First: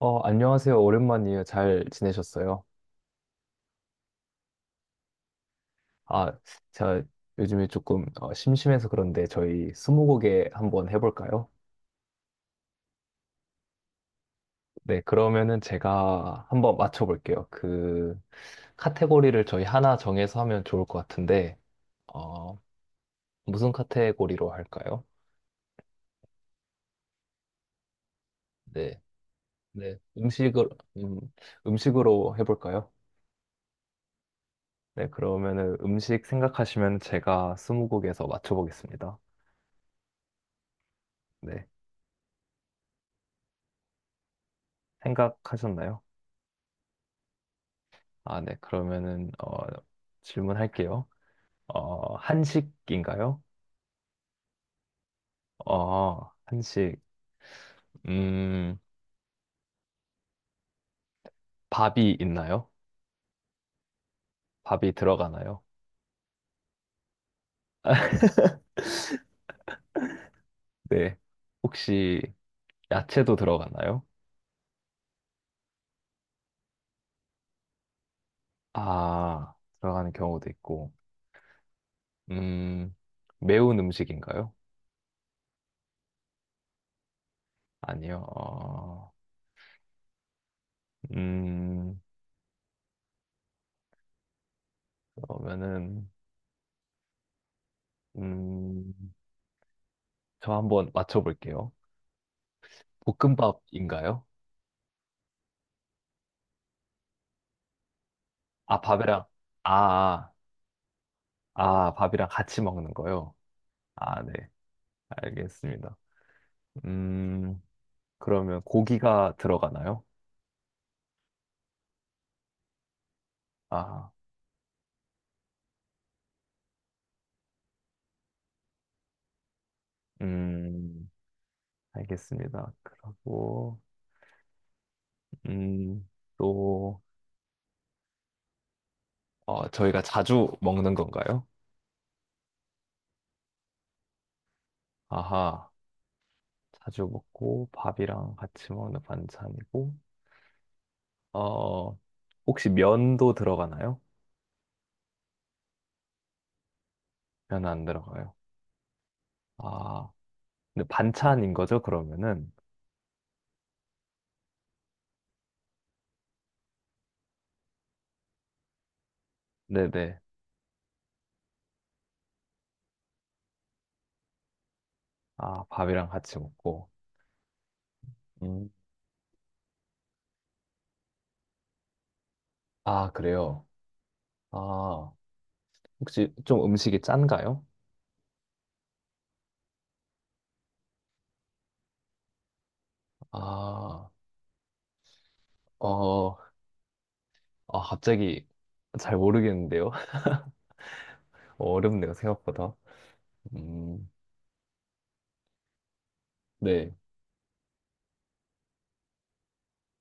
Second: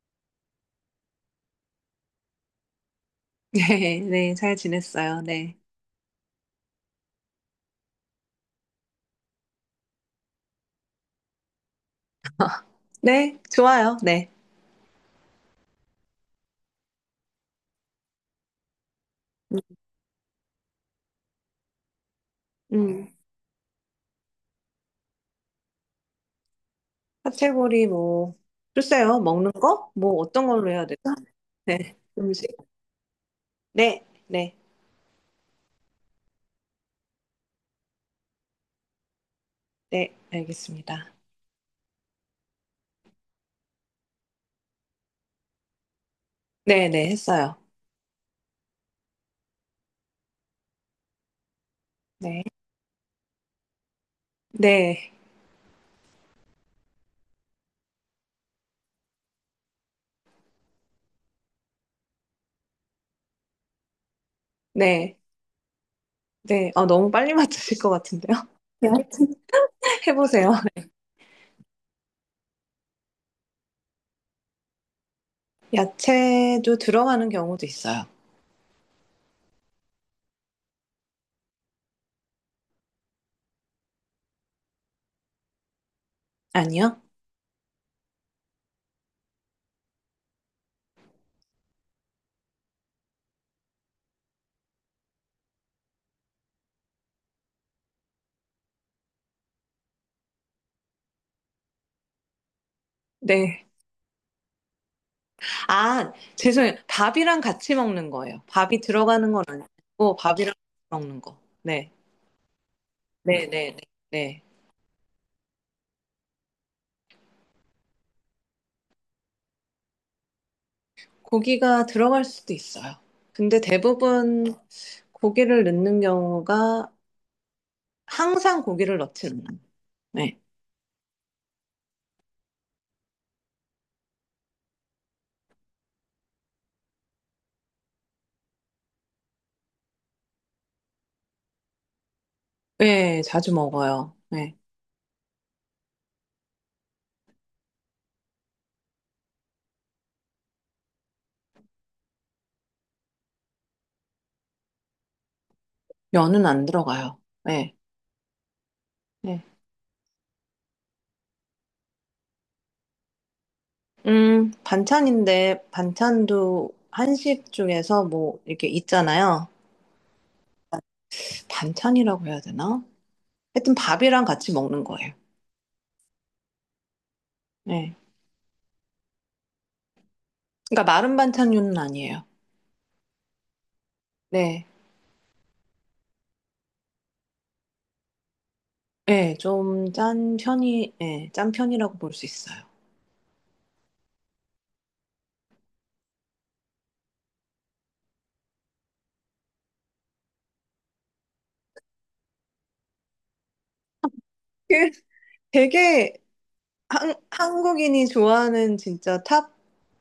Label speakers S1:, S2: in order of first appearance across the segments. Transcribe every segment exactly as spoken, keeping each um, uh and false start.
S1: 어, 안녕하세요. 오랜만이에요. 잘 지내셨어요?
S2: 네, 네, 잘 지냈어요. 네.
S1: 아, 제가 요즘에 조금 어, 심심해서 그런데 저희 스무고개 한번 해볼까요?
S2: 네, 좋아요. 네.
S1: 네, 그러면은 제가 한번 맞춰볼게요. 그 카테고리를 저희 하나 정해서 하면 좋을 것 같은데, 어,
S2: 음,
S1: 무슨 카테고리로 할까요?
S2: 카테고리 뭐,
S1: 네,
S2: 글쎄요, 먹는 거?
S1: 네,
S2: 뭐, 어떤
S1: 음식으로,
S2: 걸로 해야 되죠?
S1: 음,
S2: 네,
S1: 음식으로
S2: 음식.
S1: 해볼까요?
S2: 네, 네,
S1: 네, 그러면은 음식 생각하시면 제가 스무고개에서 맞춰보겠습니다.
S2: 네, 알겠습니다.
S1: 네, 생각하셨나요?
S2: 네, 네, 했어요.
S1: 아, 네. 그러면은 어, 질문할게요. 어,
S2: 네,
S1: 한식인가요?
S2: 네,
S1: 어, 한식. 음, 밥이 있나요? 밥이
S2: 네,
S1: 들어가나요?
S2: 네. 아, 너무 빨리 맞추실 것 같은데요? 네, 하여튼 해보세요.
S1: 네. 혹시 야채도 들어가나요?
S2: 야채도 들어가는 경우도 있어요.
S1: 아, 들어가는 경우도 있고. 음, 매운 음식인가요?
S2: 아니요?
S1: 아니요. 어, 음, 그러면은 음, 저 한번 맞춰볼게요.
S2: 네.
S1: 볶음밥인가요?
S2: 아, 죄송해요. 밥이랑 같이 먹는 거예요.
S1: 아,
S2: 밥이
S1: 밥이랑
S2: 들어가는 건
S1: 아,
S2: 아니고,
S1: 아.
S2: 밥이랑 같이 먹는 거. 네.
S1: 아, 밥이랑 같이 먹는 거요?
S2: 네, 네, 네,
S1: 아, 네.
S2: 네.
S1: 알겠습니다. 음, 그러면 고기가 들어가나요?
S2: 고기가 들어갈 수도 있어요. 근데
S1: 아,
S2: 대부분 고기를 넣는 경우가 항상 고기를 넣지는 않아요. 네.
S1: 음, 알겠습니다. 그리고, 음, 또, 어, 저희가 자주 먹는 건가요?
S2: 네, 자주 먹어요. 네.
S1: 아하, 자주 먹고 밥이랑 같이 먹는 반찬이고, 어, 혹시 면도 들어가나요?
S2: 면은 안 들어가요.
S1: 면
S2: 네.
S1: 안 들어가요.
S2: 네.
S1: 아, 근데 반찬인 거죠, 그러면은?
S2: 음, 반찬인데 반찬도 한식 중에서 뭐 이렇게 있잖아요.
S1: 네네.
S2: 반찬이라고 해야 되나? 하여튼 밥이랑 같이 먹는 거예요.
S1: 아, 밥이랑 같이 먹고.
S2: 네.
S1: 음.
S2: 그러니까 마른 반찬류는 아니에요.
S1: 아, 그래요?
S2: 네.
S1: 아, 혹시 좀 음식이 짠가요?
S2: 네, 좀 짠 편이, 네, 짠 편이라고 볼 수 있어요.
S1: 아, 어, 아, 갑자기 잘 모르겠는데요? 어렵네요, 생각보다. 음,
S2: 그 되게
S1: 네.
S2: 한, 한국인이 좋아하는 진짜 탑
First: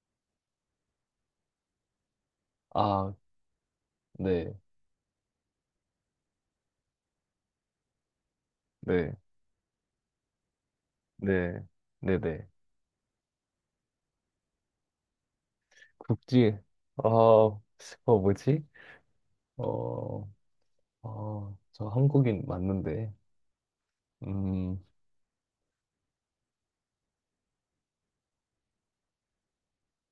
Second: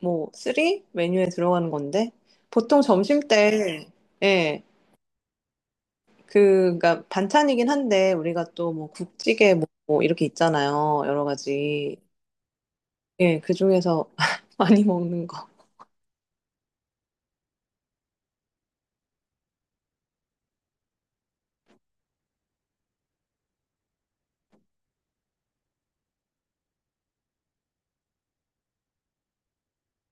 S2: 뭐 쓰리 메뉴에 들어가는 건데 보통
S1: 아,
S2: 점심 때
S1: 네,
S2: 예, 그니까 반찬이긴 한데 우리가 또 뭐
S1: 네,
S2: 국찌개 뭐뭐 이렇게 있잖아요. 여러
S1: 네,
S2: 가지.
S1: 네, 네.
S2: 예, 그중에서 많이 먹는 거.
S1: 국지, 아, 어, 뭐지? 어, 어, 저 한국인 맞는데, 음,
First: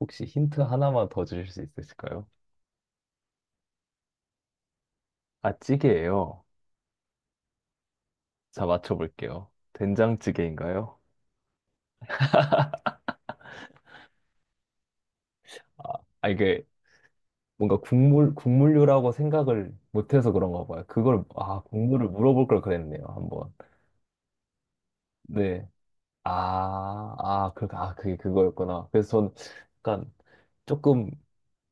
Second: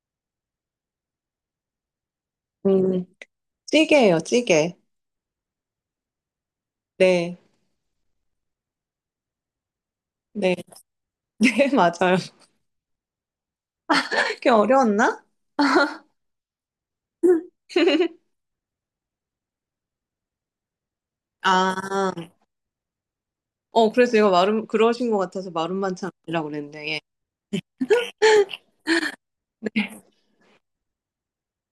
S1: 혹시 힌트 하나만 더 주실 수 있으실까요?
S2: 음, 찌개예요, 찌개.
S1: 아, 찌개예요.
S2: 네.
S1: 자, 맞춰볼게요.
S2: 네.
S1: 된장찌개인가요?
S2: 네, 맞아요. 그게 어려웠나?
S1: 아, 아, 이게 뭔가 국물, 국물류라고 생각을 못해서 그런가 봐요. 그걸, 아, 국물을
S2: 아,
S1: 물어볼 걸 그랬네요, 한번.
S2: 어, 그래서 이거 마름, 그러신 것 같아서
S1: 네.
S2: 마름 반찬이라고 그랬는데, 예.
S1: 아, 아, 그, 아, 그게 그거였구나. 그래서 전 약간 조금,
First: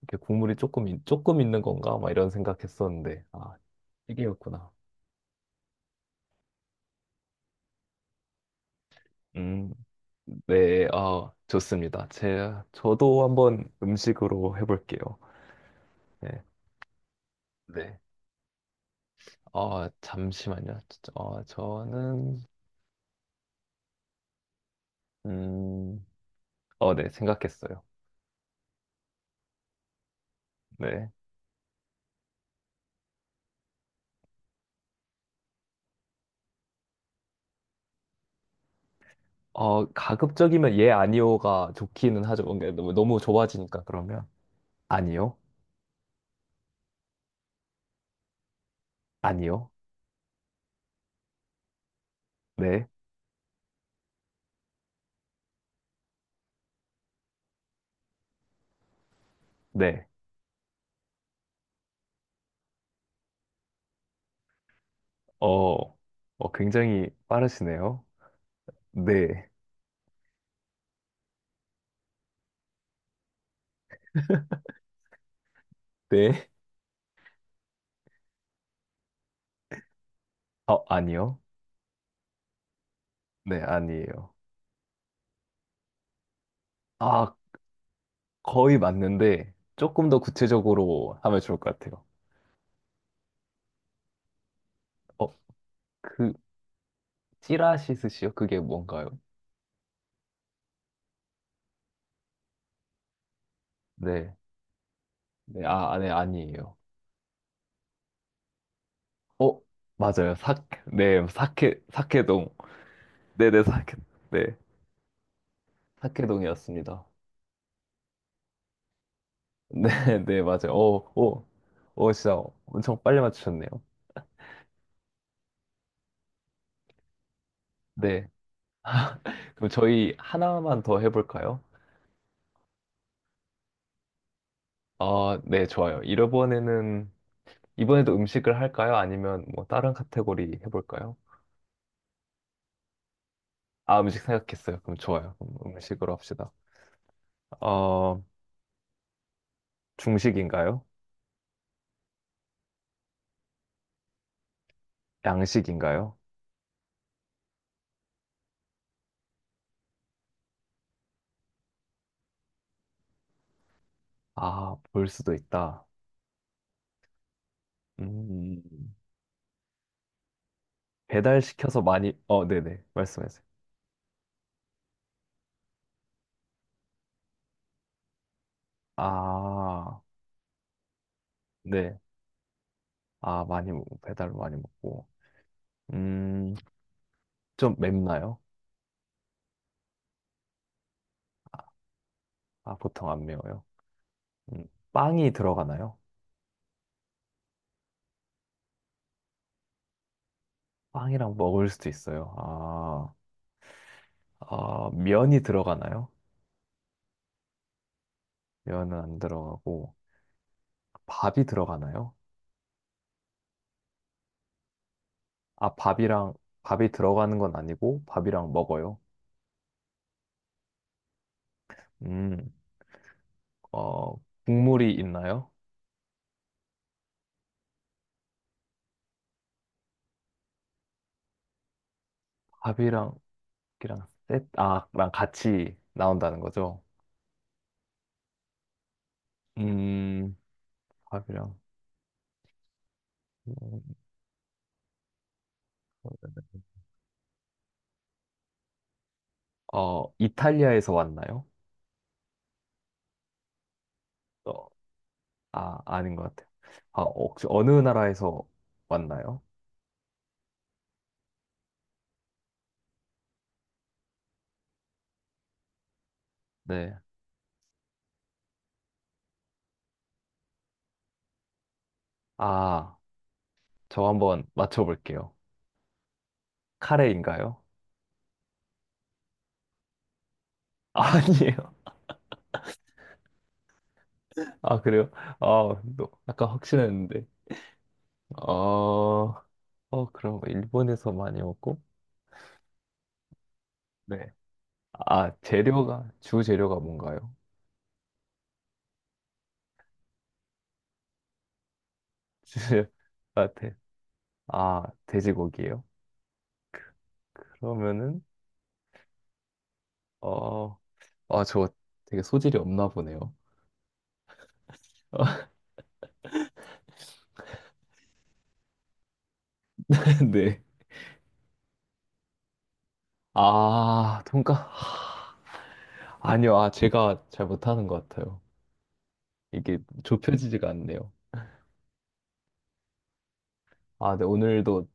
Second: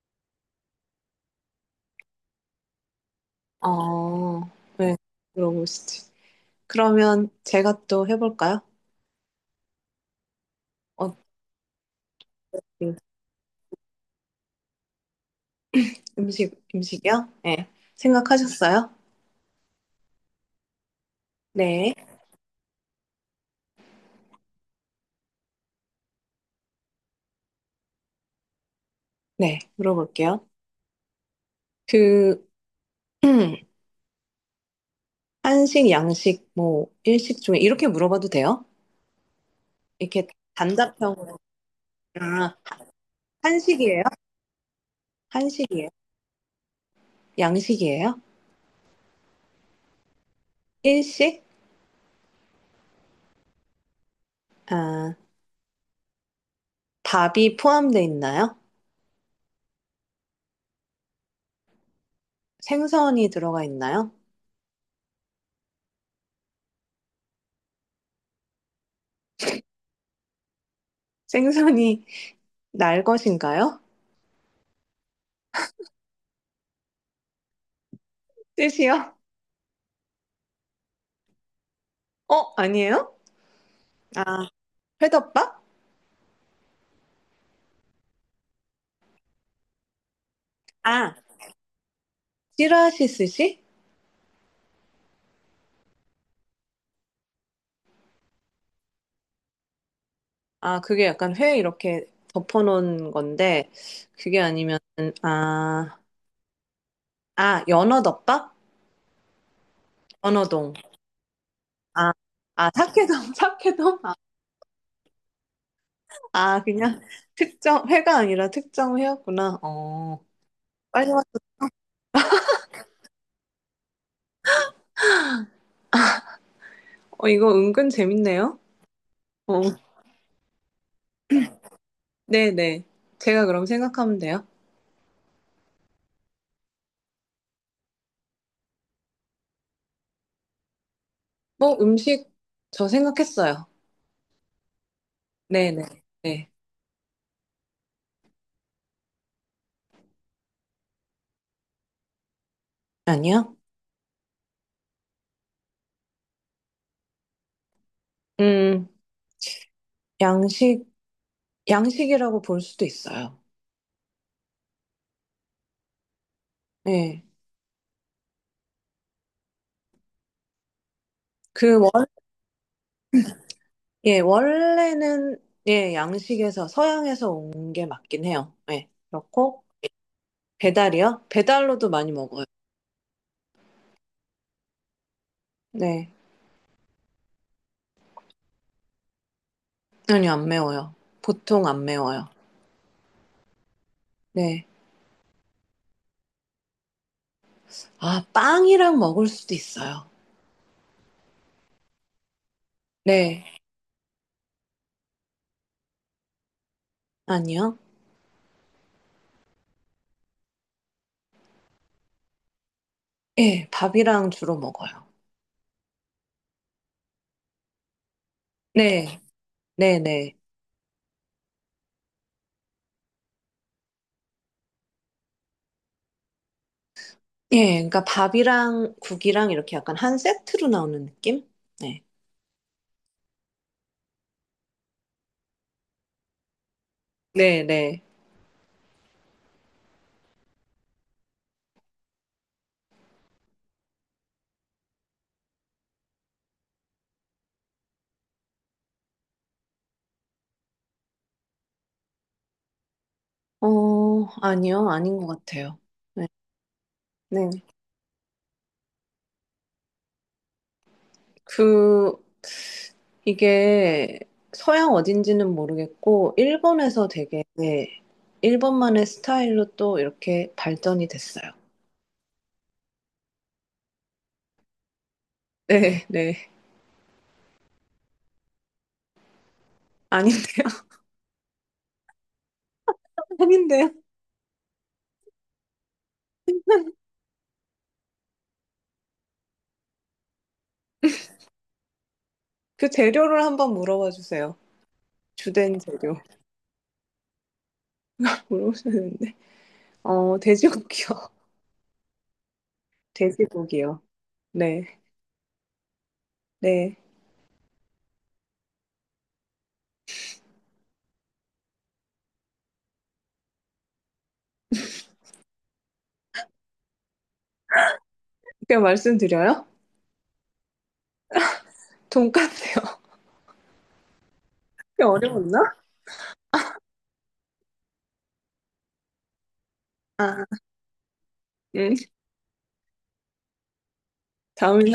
S1: 이렇게 국물이 조금, 있- 조금 있는 건가? 막 이런 생각했었는데, 아,
S2: 어,
S1: 찌개였구나.
S2: 네, 물어보시지. 그러면 제가 또 해볼까요?
S1: 음, 네,
S2: 어,
S1: 아, 좋습니다. 제,
S2: 음,
S1: 저도 한번 음식으로 해볼게요. 네.
S2: 음식, 음식이요? 네.
S1: 네.
S2: 생각하셨어요?
S1: 어, 잠시만요. 어,
S2: 네.
S1: 저는, 음, 어, 네, 생각했어요.
S2: 네, 물어볼게요.
S1: 네.
S2: 그, 한식, 양식, 뭐, 일식 중에 이렇게 물어봐도 돼요?
S1: 어,
S2: 이렇게
S1: 가급적이면 예,
S2: 단답형으로.
S1: 아니요가 좋기는 하죠.
S2: 아,
S1: 뭔가 너무, 너무 좁아지니까
S2: 한식이에요?
S1: 그러면. 아니요,
S2: 한식이에요? 양식이에요?
S1: 아니요,
S2: 일식?
S1: 네,
S2: 아, 밥이 포함되어 있나요?
S1: 네.
S2: 생선이 들어가 있나요?
S1: 어, 어, 굉장히 빠르시네요. 네,
S2: 생선이 날 것인가요?
S1: 네.
S2: 뜻이요?
S1: 어, 아니요,
S2: 어, 아니에요?
S1: 네, 아니에요.
S2: 아, 회덮밥?
S1: 아, 거의 맞는데 조금 더
S2: 아,
S1: 구체적으로 하면 좋을 것 같아요.
S2: 찌라시 스시?
S1: 어, 그, 찌라시 스시요? 그게 뭔가요?
S2: 아, 그게 약간 회 이렇게 덮어놓은 건데,
S1: 네,
S2: 그게 아니면,
S1: 네, 아, 아,
S2: 아,
S1: 네, 아니에요.
S2: 아, 연어덮밥?
S1: 어, 맞아요. 사,
S2: 연어동.
S1: 네, 사케,
S2: 아,
S1: 사케동.
S2: 아, 사케동,
S1: 네네, 사케,
S2: 사케동? 아,
S1: 네,
S2: 아, 그냥
S1: 사케동이었습니다.
S2: 특정, 회가 아니라 특정 회였구나.
S1: 네,
S2: 어,
S1: 네, 맞아요.
S2: 빨리 왔어.
S1: 오오오 진짜 엄청 빨리 맞추셨네요.
S2: 어, 이거 은근
S1: 네.
S2: 재밌네요. 어,
S1: 그럼 저희 하나만 더 해볼까요?
S2: 네네. 제가 그럼 생각하면 돼요.
S1: 아, 네, 좋아요. 이번에는, 이번에도 음식을 할까요? 아니면 뭐 다른 카테고리 해볼까요?
S2: 뭐, 음식, 저 생각했어요.
S1: 아, 음식 생각했어요. 그럼 좋아요. 그럼
S2: 네네.
S1: 음식으로
S2: 네.
S1: 합시다. 어, 중식인가요?
S2: 아니요?
S1: 양식인가요?
S2: 음, 양식, 양식이라고 볼 수도 있어요.
S1: 아, 볼 수도 있다.
S2: 예.
S1: 음,
S2: 그
S1: 배달시켜서
S2: 원,
S1: 많이, 어, 네네. 말씀하세요.
S2: 예, 원래는 예, 양식에서 서양에서 온 게 맞긴 해요. 예. 그렇고
S1: 아,
S2: 배달이요? 배달로도
S1: 네.
S2: 많이 먹어요.
S1: 아, 많이, 먹- 배달 많이 먹고.
S2: 네.
S1: 음, 좀 맵나요?
S2: 아니요, 안 매워요.
S1: 아,
S2: 보통 안 매워요.
S1: 아, 보통 안 매워요. 음,
S2: 네.
S1: 빵이 들어가나요?
S2: 아, 빵이랑 먹을 수도 있어요.
S1: 빵이랑 먹을 수도 있어요. 아,
S2: 네.
S1: 아, 면이 들어가나요?
S2: 아니요.
S1: 면은 안 들어가고, 밥이 들어가나요?
S2: 예, 밥이랑 주로 먹어요.
S1: 아, 밥이랑, 밥이 들어가는 건 아니고, 밥이랑 먹어요.
S2: 네. 네, 네.
S1: 음, 어, 국물이 있나요?
S2: 예, 그러니까 밥이랑 국이랑 이렇게 약간 한 세트로 나오는 느낌? 네.
S1: 밥이랑, 이랑 셋, 아, 랑 같이 나온다는 거죠.
S2: 네, 네.
S1: 음, 밥이랑, 음, 어, 이탈리아에서 왔나요?
S2: 어,
S1: 어,
S2: 아니요, 아닌 것
S1: 아,
S2: 같아요.
S1: 아닌 것
S2: 네.
S1: 같아요. 아, 혹시
S2: 네.
S1: 어느 나라에서 왔나요?
S2: 그, 이게 서양 어딘지는 모르겠고,
S1: 네.
S2: 일본에서 되게, 네, 일본만의 스타일로 또 이렇게 발전이 됐어요.
S1: 아, 저 한번 맞춰볼게요.
S2: 네, 네.
S1: 카레인가요?
S2: 아닌데요?
S1: 아니에요.
S2: 아닌데요?
S1: 아, 그래요? 아, 너, 약간 확신했는데. 어, 어, 그럼 일본에서 많이 먹고?
S2: 그 재료를 한번 물어봐
S1: 네.
S2: 주세요.
S1: 아,
S2: 주된
S1: 재료가,
S2: 재료.
S1: 주 재료가 뭔가요?
S2: 물어보셨는데. 어, 돼지고기요.
S1: 주 재료, 아, 돼,
S2: 돼지고기요.
S1: 아,
S2: 네,
S1: 돼지고기예요?
S2: 네.
S1: 그러면은, 어, 아, 저 되게 소질이 없나 보네요.
S2: 그냥 말씀드려요?
S1: 네.
S2: 돈까스요.
S1: 아, 돈까?
S2: 그게 어려웠나?
S1: 아니요, 아, 제가 잘 못하는 것 같아요. 이게
S2: 아,
S1: 좁혀지지가 않네요.
S2: 음.
S1: 아, 네,
S2: 다음에
S1: 오늘도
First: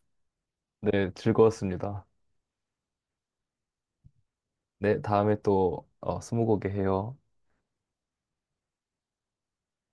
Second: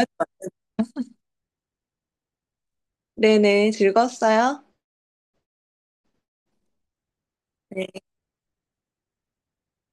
S1: 네, 즐거웠습니다.
S2: 네네, 즐거웠어요.
S1: 네, 다음에 또 어, 스무고개 해요.
S2: 네.